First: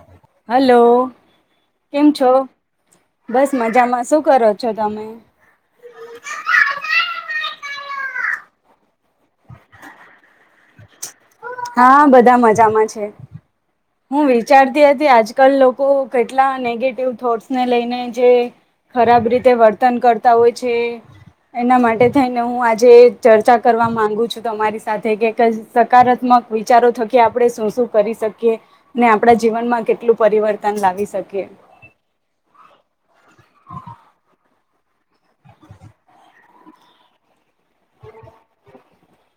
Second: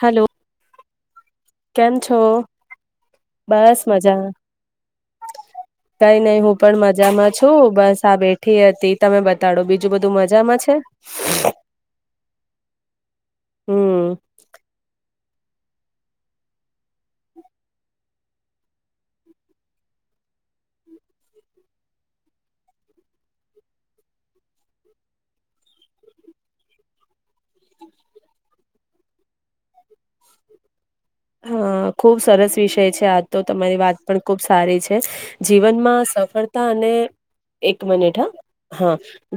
હાલો hello કેમ છો બસ મજામાં શું મજા કરો છો તમે કઈ નઈ હું પણ મજામાં છું બસ શા બેઠી હતી તમે બતાડો બીજું બધું મજામાં છે. હા બધા મજામાં છે. હમ હું વિચારતી હતી આજે. કલ લોકો કેટલા નેગેટિવ થોટ્સ ને લઈને જે ખરાબ રીતે વર્તન કરતા હોય છે એના માટે થઈને હું આજે ચર્ચા કરવા માંગુ છું તમારી સાથે કે સકારાત્મક વિચારો થકી આપણે શું શું કરી શકીએ ને આપણા જીવન માં કેટલું પરિવર્તન લાવી શકીએ હા ખુબ સરસ વિષય છે આ તો તમારી વાત પણ ખુબ સારી છે. જીવનમાં સફળતા અને એક મનીટ હ હા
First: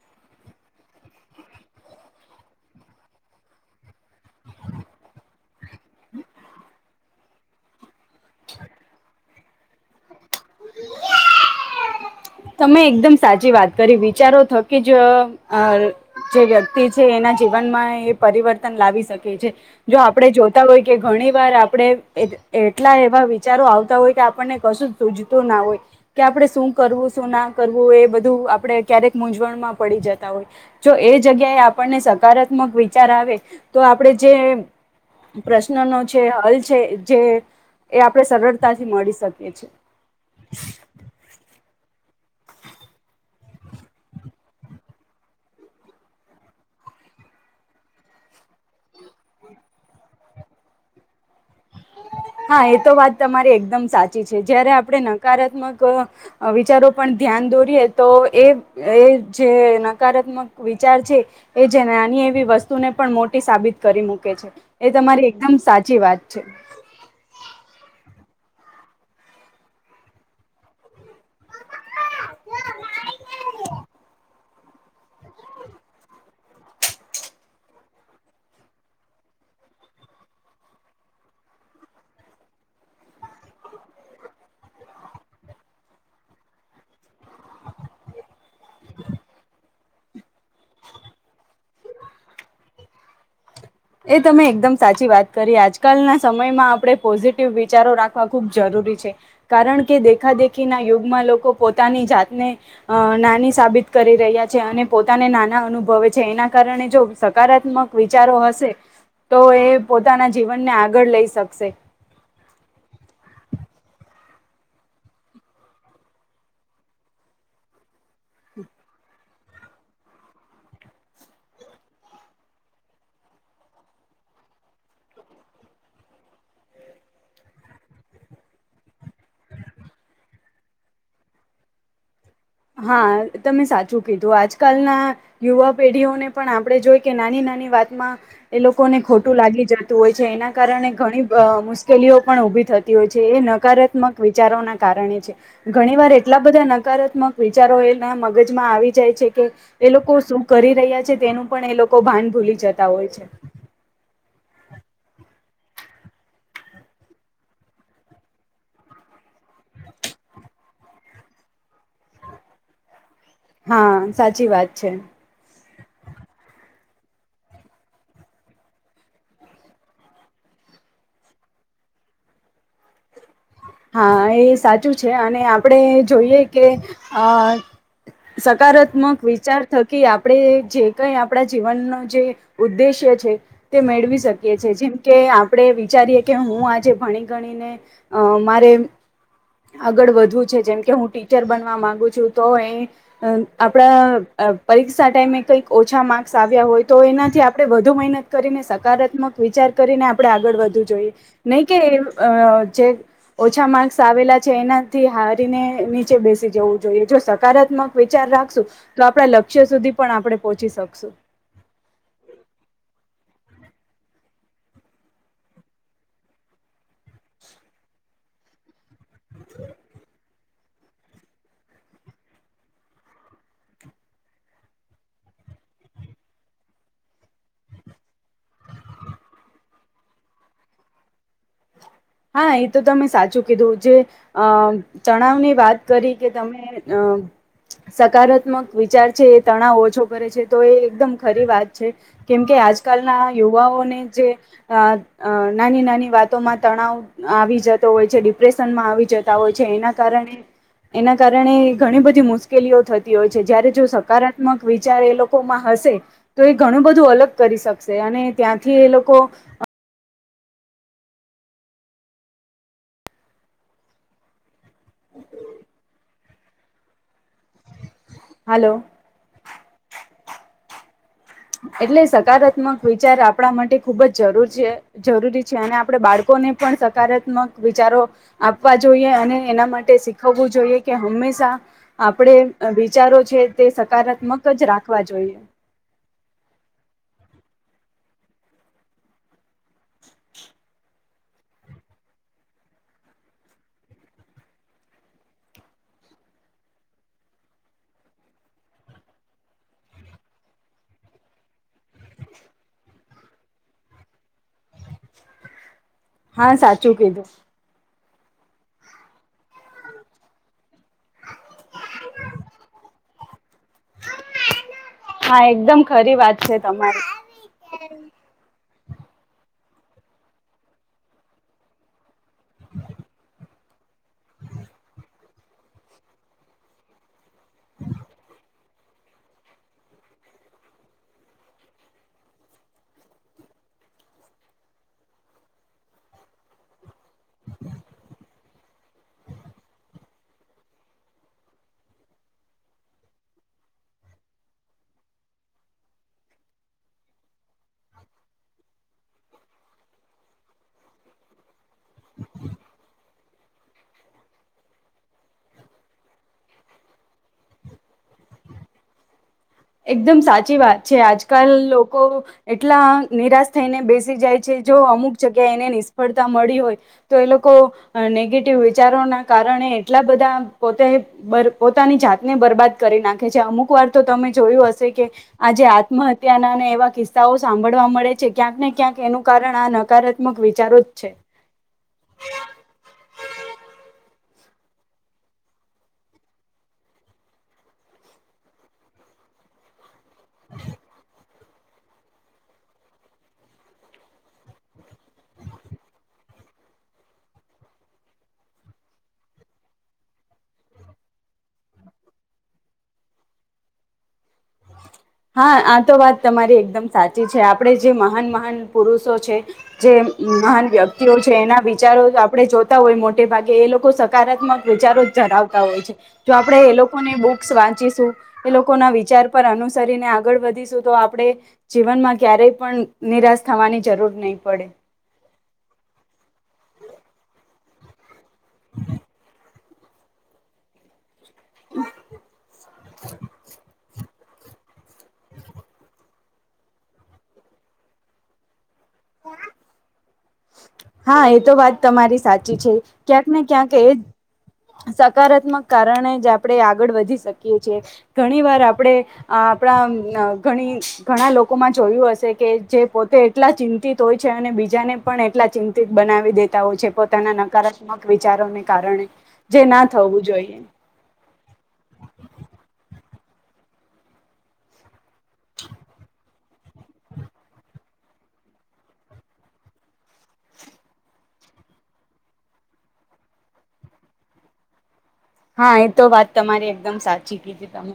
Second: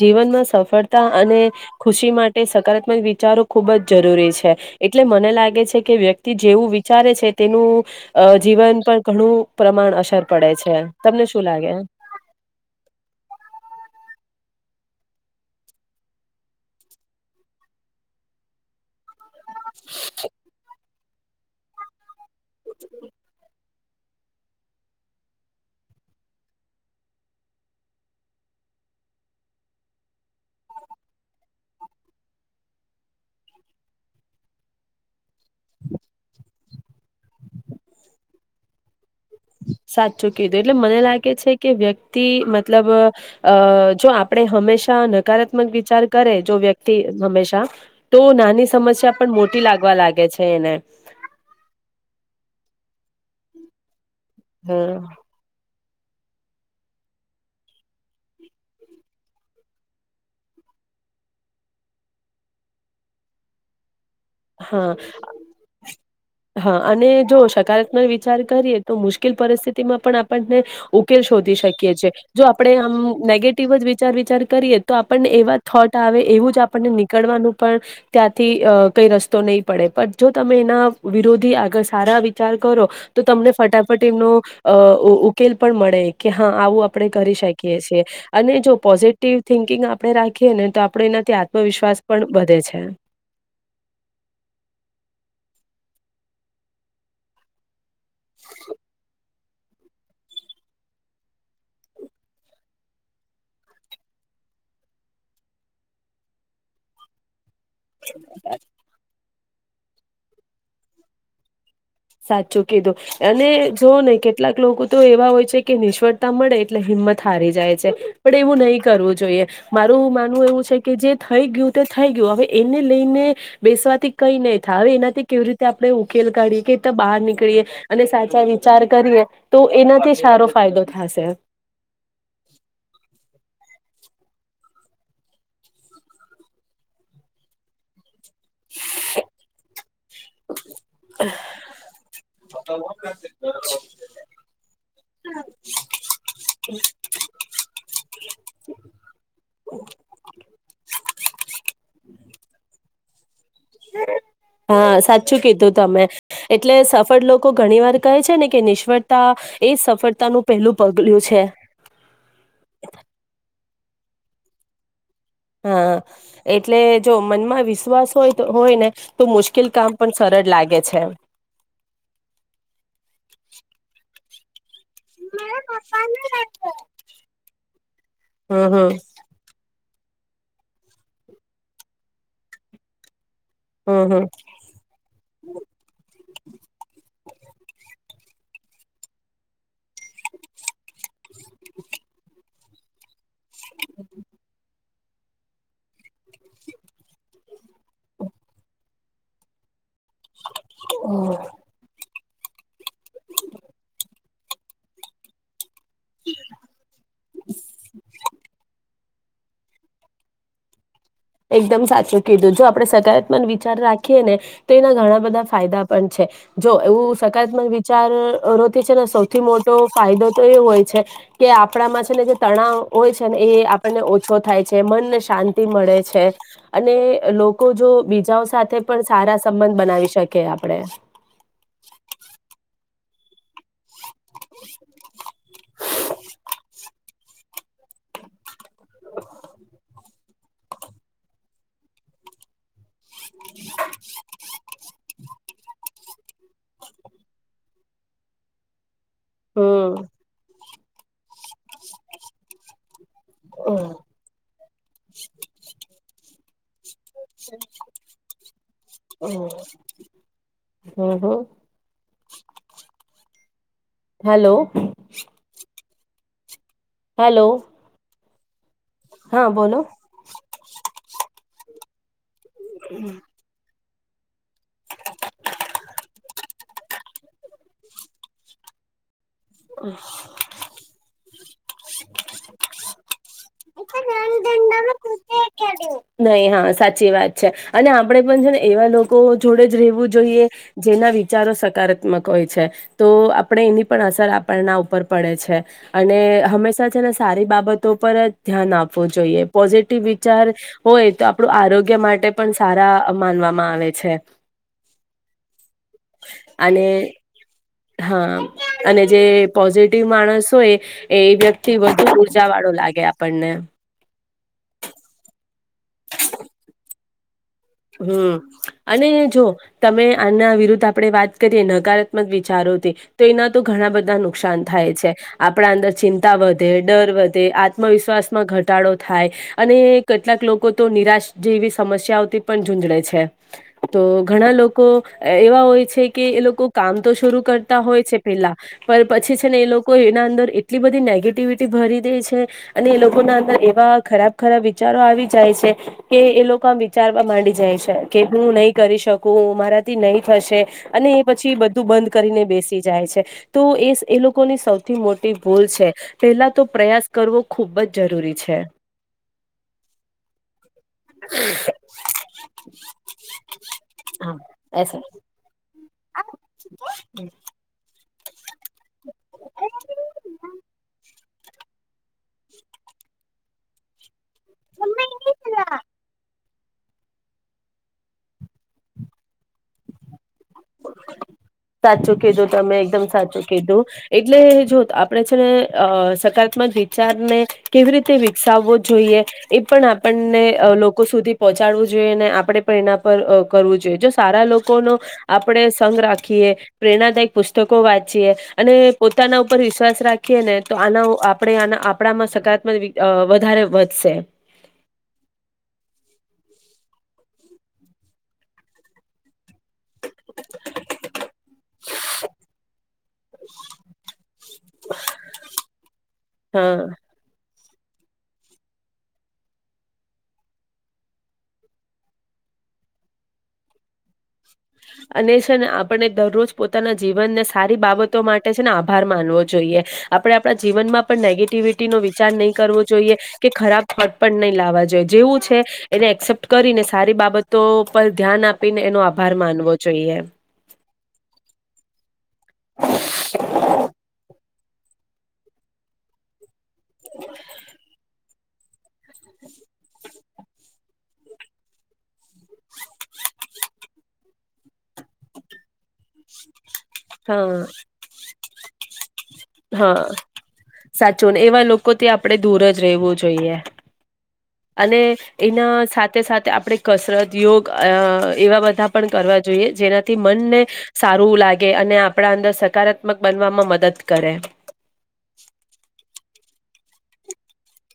જીવનમાં સફળતા અને ખુશી માટે સકારાત્મક વિચારો ખુબ જ જરૂરી છે એટલે મને કે વ્યક્તિ જેવું વિચારે છે તેનું અ જીવન પણ ઘણું પ્રમાણ અસર પડે છે તમને શું લાગે તમે એકદમ સાચી વાત કરી વિચારો થકી જ અ જે વ્યક્તિ છે એના જીવનમાં એ પરિવર્તન લાવી શ કે જે જો આપડે જોતા હોય કે ઘણી વાર આપડે. એટ એટલા એવા વિચારો આવ તા હોય કે આપણને કશું સુજતું ના હોય કે આપડે શું કરવું શું ના કરવું એ બધું આપડે ક્યારેક મૂંઝવણમાં પડી જતા હોય જો એ જગ્યાએ આપણને સકારાત્મક વિચાર આવે તો આપડે જે પ્રશ્નનનો છે હલ છે જે એ આપણે સરળતાથી મળી શક સાચું કીધું એટલે મને લાગે છે કે વ્ય તિ મતલબ અ જો આપણે હંમેશા નકારાત્મક વિચાર કરે જો વ્યક્તિ હંમેશા તો નાની સમસ્યા પણ મોટી લાગવા લાગે છે એને હા એ તો વાત તમારી એકદમ સા ચી છે જ્યારે હમ આપણે નકારાત્મક વિચારો પણ ધ્યાન દોરીએ તો એ જે નકારાત્મક વિચાર છે એ જે નાની એવી વસ્તુને પણ મોટી સાબિત કરી મૂકી. એ હા તમારી એકદમ સાચી વાત છે. હા અને જો સકારાત્મક વિચાર કરીએ તો મુશ્કેલ પરિસ્થિતિમાં પણ આપણને ઉકેલ શોધી શકીએી જો આપણે આમ નેગેટિવ જ વિચાર વિચાર કરીએ તો આપણને એવા થોટ આવે એવું જ આપણને નીકળવાનું પણ ત્યાંથી કઈ ર તો નહીં પડે પણ જો તમે એના વિરોધી આગળ સારા વિચાર કરો તો તમને ફટાફટ એમનો ઉકેલ પણ મળે કે હા આવું આપણે કરી શકીએ છીએ અને જો પોઝિટિવ થિંકિંગ આપણે રાખીએ ને તો આપણે એનાથી આત્મવિશ્વાસ પણ વધે છે. એ તમે એકદમ સાચી વાત કરી આજકાલના સમયમાં આપડણે પોઝિટિવ વિચારો રાખ. આ ખુબ જરૂરી છે. કારણ કે દેખાદેખીના યુગમાં લોકો પોતાની જાતને અ નાની સાબિત કરી રહ્યા છે અને પોતાને નાના અનુભવે છે એના કારણે જો. હકારાત્મક વિચારો હશે. તો એ પોતાના જીવનને આગળ લઈ શકશે સાચું કીધું અને જોવ ને કેટલાક લોકો તો એવા હોય છે કે નિષ્ફળતા મળે એટલે હિંમત હારી જાય છે. પણ એવું નહી કરવું જોઈએ. મારું માનવું એવું છે કે જે થઈ ગયું તે થઈ ગયું હવે એને લઈને બેસવાથી કઈ નહી થાય હવે એનાથી કેવી રીતે આપણે ઉકેલ કાઢીએ કે બહાર નીકળીએ અને સાચા વિચાર કરીએ તો એનાથી સારો ફાયદો થશે. હા તમે સાચું કીધું આજકાલના યુવા પેઢીઓને પણ આપણે જોઈ કે નાની નાની વાતમાં એ લોકોને ખોટું લાગી જતું હોય છે એના કારણે ઘણી મુશ્કેલીઓ પણ ઉઊભી થતી હોય છે એ નકારાત્મક વિચારોના કારણે છે ઘણી વાર એટલા બધા નકારાત્મક. વિચારો એના મગજમાં આવી જાય છે કે એ લોકો શું કરી રહ્યા છે તેનું પણ એ લોકો ભાન ભૂલી જતા હોય છે. હા સાચું કીધું તમે એટલે સફળ લોકો ઘણી વાર કહે છે ને કે નિષ્ફળતા એ સફળતાનું પહેલું પગલું છે. હા સાચી વાત છે. હા એટલે જો મનમાં વિશ્વાસ હોય હોય ને તો મુશ્કેલ કામ પણ સરળ લાગે છેમ હા એ સાચ. છે અને આપણે જોઈએ કે હમ હમ સકારાત્મક વિચાર થકી આપણે જે કંઈ આપણા જીવનનો જે ઉદ્દેશ્ય છે. તે મેળવી હમ શકીએ છે જેમકે આપણે વિચારીએ કે હું આજે ભણી ગણીને અમ. મારે આગળ વધુ છે જેમ કે કે હું ટીચર બનવા માંગુ છું તો એ એક. અ આપણા પરીક્ષ ટાઈમે કંઈક ઓછા માર્ક્સ આવ્યા હોય તો એનાથી આપણે વધુ મહેનત કરીને સકારાત્મક વિચાર કરીને આપણે આગળ વધવું જોઈએ હમ નહી કે અ જે ઓછા માર્ક્સ આવેલા છે એના થી હારીને. નીચે બેસી, જવું જોઈએ જો સકારાત્મક વિચાર રાખશું તો આપણા લક્ષ્ય સુધી પણ આપણે પોહોંચી શકશું. એકદમ સાચું, કીધું જો આપણે સકારાત્મક વિચાર રાખીએ ને તો એના ઘણા બધા ફાયદા પણ છે, જો એવું, સકારાત્મક વિચાર [unintelligible] છેને, સૌથી મોટો ફાયદો તો એ હોય છે, કે આપણામાં છેને, જે તણાવ હોય છે, ને એ આપણને ઓછો થાય છે મનને શાંતિ મળે છે. અને લોકો જો બીજાઓ, સાથે પણ સારા સંબંધ બનાવી, શકે આપણેે. હા, એ તો તમે સાચું. કીધું, જે અ ચણાવની વાત કરી, કે તમે અ સકારાત્મક વિચાર છે, એ તણાવ ઓછો કરે છે. તો એ એકદમ ખરી વાત છે, કેમકે આજ આજકાલના, યુવાઓને જે નાની આ નાની વાતોમાં તણાવ આવી જતો હોય, છે ડિપ્રેશનમા આવી જતો હોય છે, એના હમ કારણે. એના કારણે ઘણી, બધી મુશ્કેલીઓ થતી. હોય છે, જયારે હમ જો સકારાત્મક વિચાર એ લોકોમાં હશે, તો એક ઘણું બધું અલગ કરી શકશે, અને ત્યાંથી એ લોકો હમ્મ હ હેલો. [inaudible] હલો. હાલો. હા, બોલો. એટલે સ હકારાત્મક વિચાર, આપણા માટે ખૂબજ જરૂર છે, જરૂરી છે, અને આપણે બાળકોને પણ સકારાત્મક વિચારો આપવા જોઈએ, અને. એના માટે શીખવવું જોઈએ, કે હંમેશા આપડે, વિચારો છે. તે સકારાત્મક જ રાખવા જોઈએ નહી, હા. સાચી વાત છે, અને આપણે પણ છે ને એવા લોકો જોડે જ રહેવું જોઈએ, જેના વિચારો સકારાત્મક હોય છે તો આપણે એની પણ અસર આપણના ઉપર પડે છે, અને હંમેશા છેને સારી બાબતો પર જ ધ્યાન આપવું જોઈએ પોઝિટિવ વિચાર હોય, તો આપણું આરોગ્ય માટે પણ સારા માનવામાં આવે છે. હા, અને સાચું કીધું. હા, અને જે પોઝિટિવ માણસ હોય, એ એ વ્યક્તિ વધુ ઉર્જા વાળો લાગે આપ પને. હા એકદમ ખરી વાત છે, તમારી. હમ્મ. અને જો તમે આના વિરુદ્ધ આપણેે વાત કરીએ નકારાત્મક વિચારોથી, તો એના તો ઘણા બધા નુકસાન થાય છે, આપણા અંદર ચિંતા વધે ડર વધે તે આત્મવિશ્વાસમા ઘટ. ઉટાડો થાય, અને કેટલાક લોકો, તો નિરાશ જેવી સમસ્યાઓથી પણ ઝૂઝડે છે, તો ઘણા લોકો એવા હોય છે, કે એ લોકો કામ તો શરૂ કરતા હોય છે, પેલા, પણ પછી, છે ને, એ લોકો એના અંદર એટલી બધી નેગેટિવિટી ભરી દે છે, અને એ લોકોના અંદર એવા ખરાબ-ખરાબ વિચારો આવી જાય છે, કે એ લોકો વિચાર માંડી જાય છે કે, હું નહીં કરી શકું, મારાથી નહીં થશે, અને એ પછી બધું બંધ કરીને બેસી જાય છે, તો એ, એ લોકોની સૌથી મોટી ભૂલ છે, પેલા તો પ્રયાસ કરવો ખૂબજ જરૂરી છે. એકદમ સાચી વાત છે, આજકાલ લો કો એટલા નિરાશ થઈને, બેસી હા જાય છે. જો એસ અમુક જગ્યા, એને સફળતા મળી હોય, તો એ લોકો નેગેટિવ વિચારોના, કારણે એટલા બધા પોતે પોતાની, જાતને બરબાદ કરી નાખે છે. અમુક વાર તો તમે જોયું હશે, કે આજે આત્મહત્યા ના એવા કિસ્સાઓ સાંભળવા મળે છે, ક્યાંક ને ક્યાંક, એનું કારણ આ નકાર સાચુ કીધું તમે, એકદમ સાચું કીધું. એટલે જો આપણે છેને અ સકારાત્મક વિચારને કેવી રીતે વિકસાવવો જોઈએ, એ પણ આપણને લોકો સુધી પહોંચાડવું જોઈએ, અને આપણે પણ એના પર કરવું જોઈએ, જો સારા લોકોનો આપણે સઘ રાખીએ, પ્રેરણાદાયક પુસ્તકો વાંચીએ, અને પોતાના ઉપર વિશ્વાસ રાખીએ ને, તો આના આપણે આપણામા સકારાત્મક, વધારે વધશે. હા, આ તો વાત તમારી એકદમ સાચી છે, આપડે જે મહાન- મહાન પુરુષો છે. જે મહાન વ્યક્તિઓ છે, એના વિચારો આપણે જોતા, હોય મોટે ભાગે એ લોકો સકારાત્મક વિચારો ધરાવતા હોય છે, જો આપડે હા એ લોકોને બુક્સ વા એ, લોકોના વિચાર પર અનુસરીને આગળ વધીશું, તો આપણે જીવનમા ક્યારેય પણ નિરાશ, થવાની જરૂર નહીં. પડે. અને ને આપણને દરરોજ પોતાના, જીવનને સારી, બાબત તો માટે છેને, આભાર માનવો જોઈએ. આપણે, આપણા જીવનમા નેગેટિવિટી નો વિચાર નહીં, કરવો જોઈએ કે ખરાબ પણ નહીં લાવવા જોઈએ, જેવું છે એને એક્સેપ્ટ કરીને સારી બાબતો પર ધ્યાન આપ ને, એનો આભાર માનવો. જોઈએ. હા, એ તો વાત તમારી સા. ચી છે, ક્યાંક ને ક્યાંક એ સકારાત્મક કારણે જ આપ આપણેે આગળ, વધી શકીએ છીએ. ઘણી, વાર આપણે આપણા ઘણી ઘણા લોકોમા જોયું, હશે. કે જે, પોતે એટલા ચિંતિત, હોય છે, અને બીજાને પણ, એટલા ચિં. બનાવી દેતા હોય છે, પોતાના હા નકારાત્મક વિચારોને કારણે જે ના હા, થવું જોઈએ સાચુંને એવા લોકો, ત આપણેે દૂર જ ર વું જોઈએ. અને એના, સાથે સાથે આપણે કસરત, યોગ એવા બધા પણ કરવા જોઈએ, જેનાથી મનને સારું લાગે અને આપણા, અંદર સકારાત્મક બનવામા મદદ કરે. હા, એ તો વાત. તમારી એકદમ સાચી, કીધ તમે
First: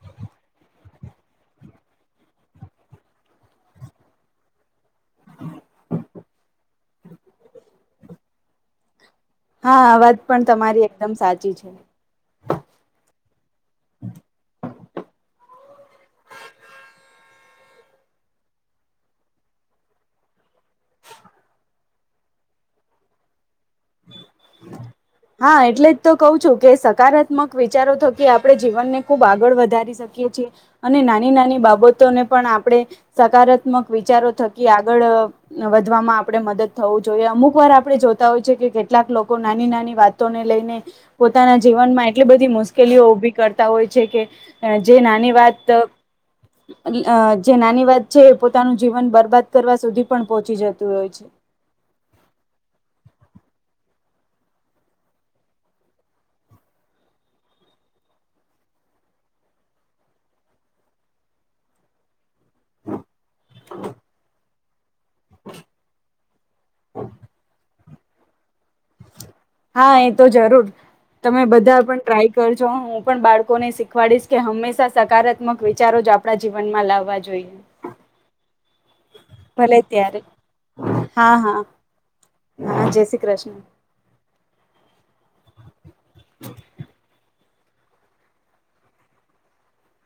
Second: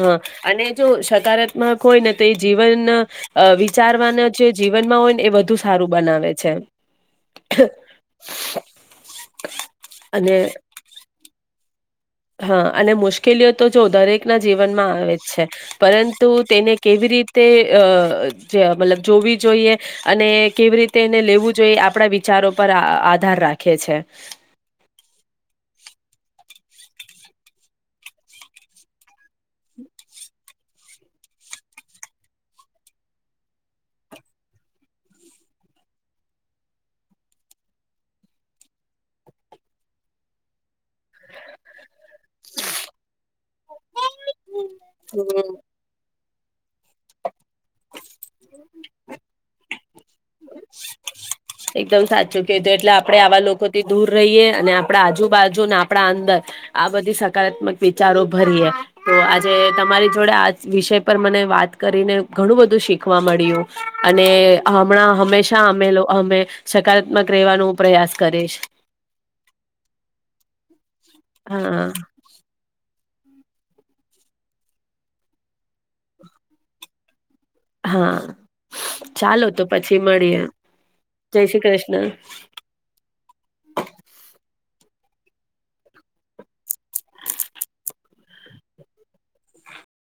હા અને જો સકારાત્મક હોય, ને તો એ જીવન વિચારવાના જે જીવનમા હોય, ને એ વધુ સારું બનાવે છે. હા, આ વાત અને પણ તમારી એકદમ સાચી છે. હા, અને મુશ્કેલીઓ તો જો દરેકના જીવનમાં આવે જ છે, પરંતુ તેને કેવી રીતે. તે આ મતલબ જોવી, જોઈએ અને કેવી રીતે, એને લેવું જોઈએ આપ આપણા વિચારો, પર આધાર રાખે છે હા, એટલે જ તો કવ છું. કે સકારાત્મક વિચારો થકી આપણે જીવનને ખૂબ આગળ વધારી શકીએ છીએ અને નાની નાની બાબતોને પણ આપણે સકારાત્મક વિચારો થકી આગળ વધવામાં આપણે મદદ થવું જોઈએ અમુક વાર આપણે જોતા હોય છે કે કેટલાક લોકો, નાની નાની વાતોને લઈને પોતાના જીવનમા એટલી બધી મુશ્કેલીઓ ઉઊભી કરતા હોય, છે કે જે નાની હમ વાત આ. જે નાની વાત છે, એ પોતાનું જીવન બરબાદ કરવા સુધી પણ પહોંચી જતું, હોય છે. એકદમ સાચું ક હતું, એટલે આપણે આવા લોકોથી દૂર રહીએ અને આપણા આજુબાજુને આપણા અંદર, આ બધી સકારાત્મક વિચારો ભરીએ, તો આજે તમારી જોડે આ વિષય પર મને વાત કરીને ઘણું બધું શીખવા મળ્યું, અને હમણા હંમેશા, અમેલો. અમે સકારાત્મક, રહેવાનું હું, પ્રયાસ કરીશ. હા, એ તો જરૂર તમે બધા હા પણ ટ્રાય કરજો પણ બાળકોને શીખવાડીશ કે હંમેશા, સકારાત્મક વિચારો જ આપણા જીવનમા લાવવા જોઈએ. હા, ચાલો તો ભલે પછી ત્યારે મળીએ, હા જય હા શ્રી કૃષ્ણ. હા જય શ્રી કૃષ્ણ [inaudible]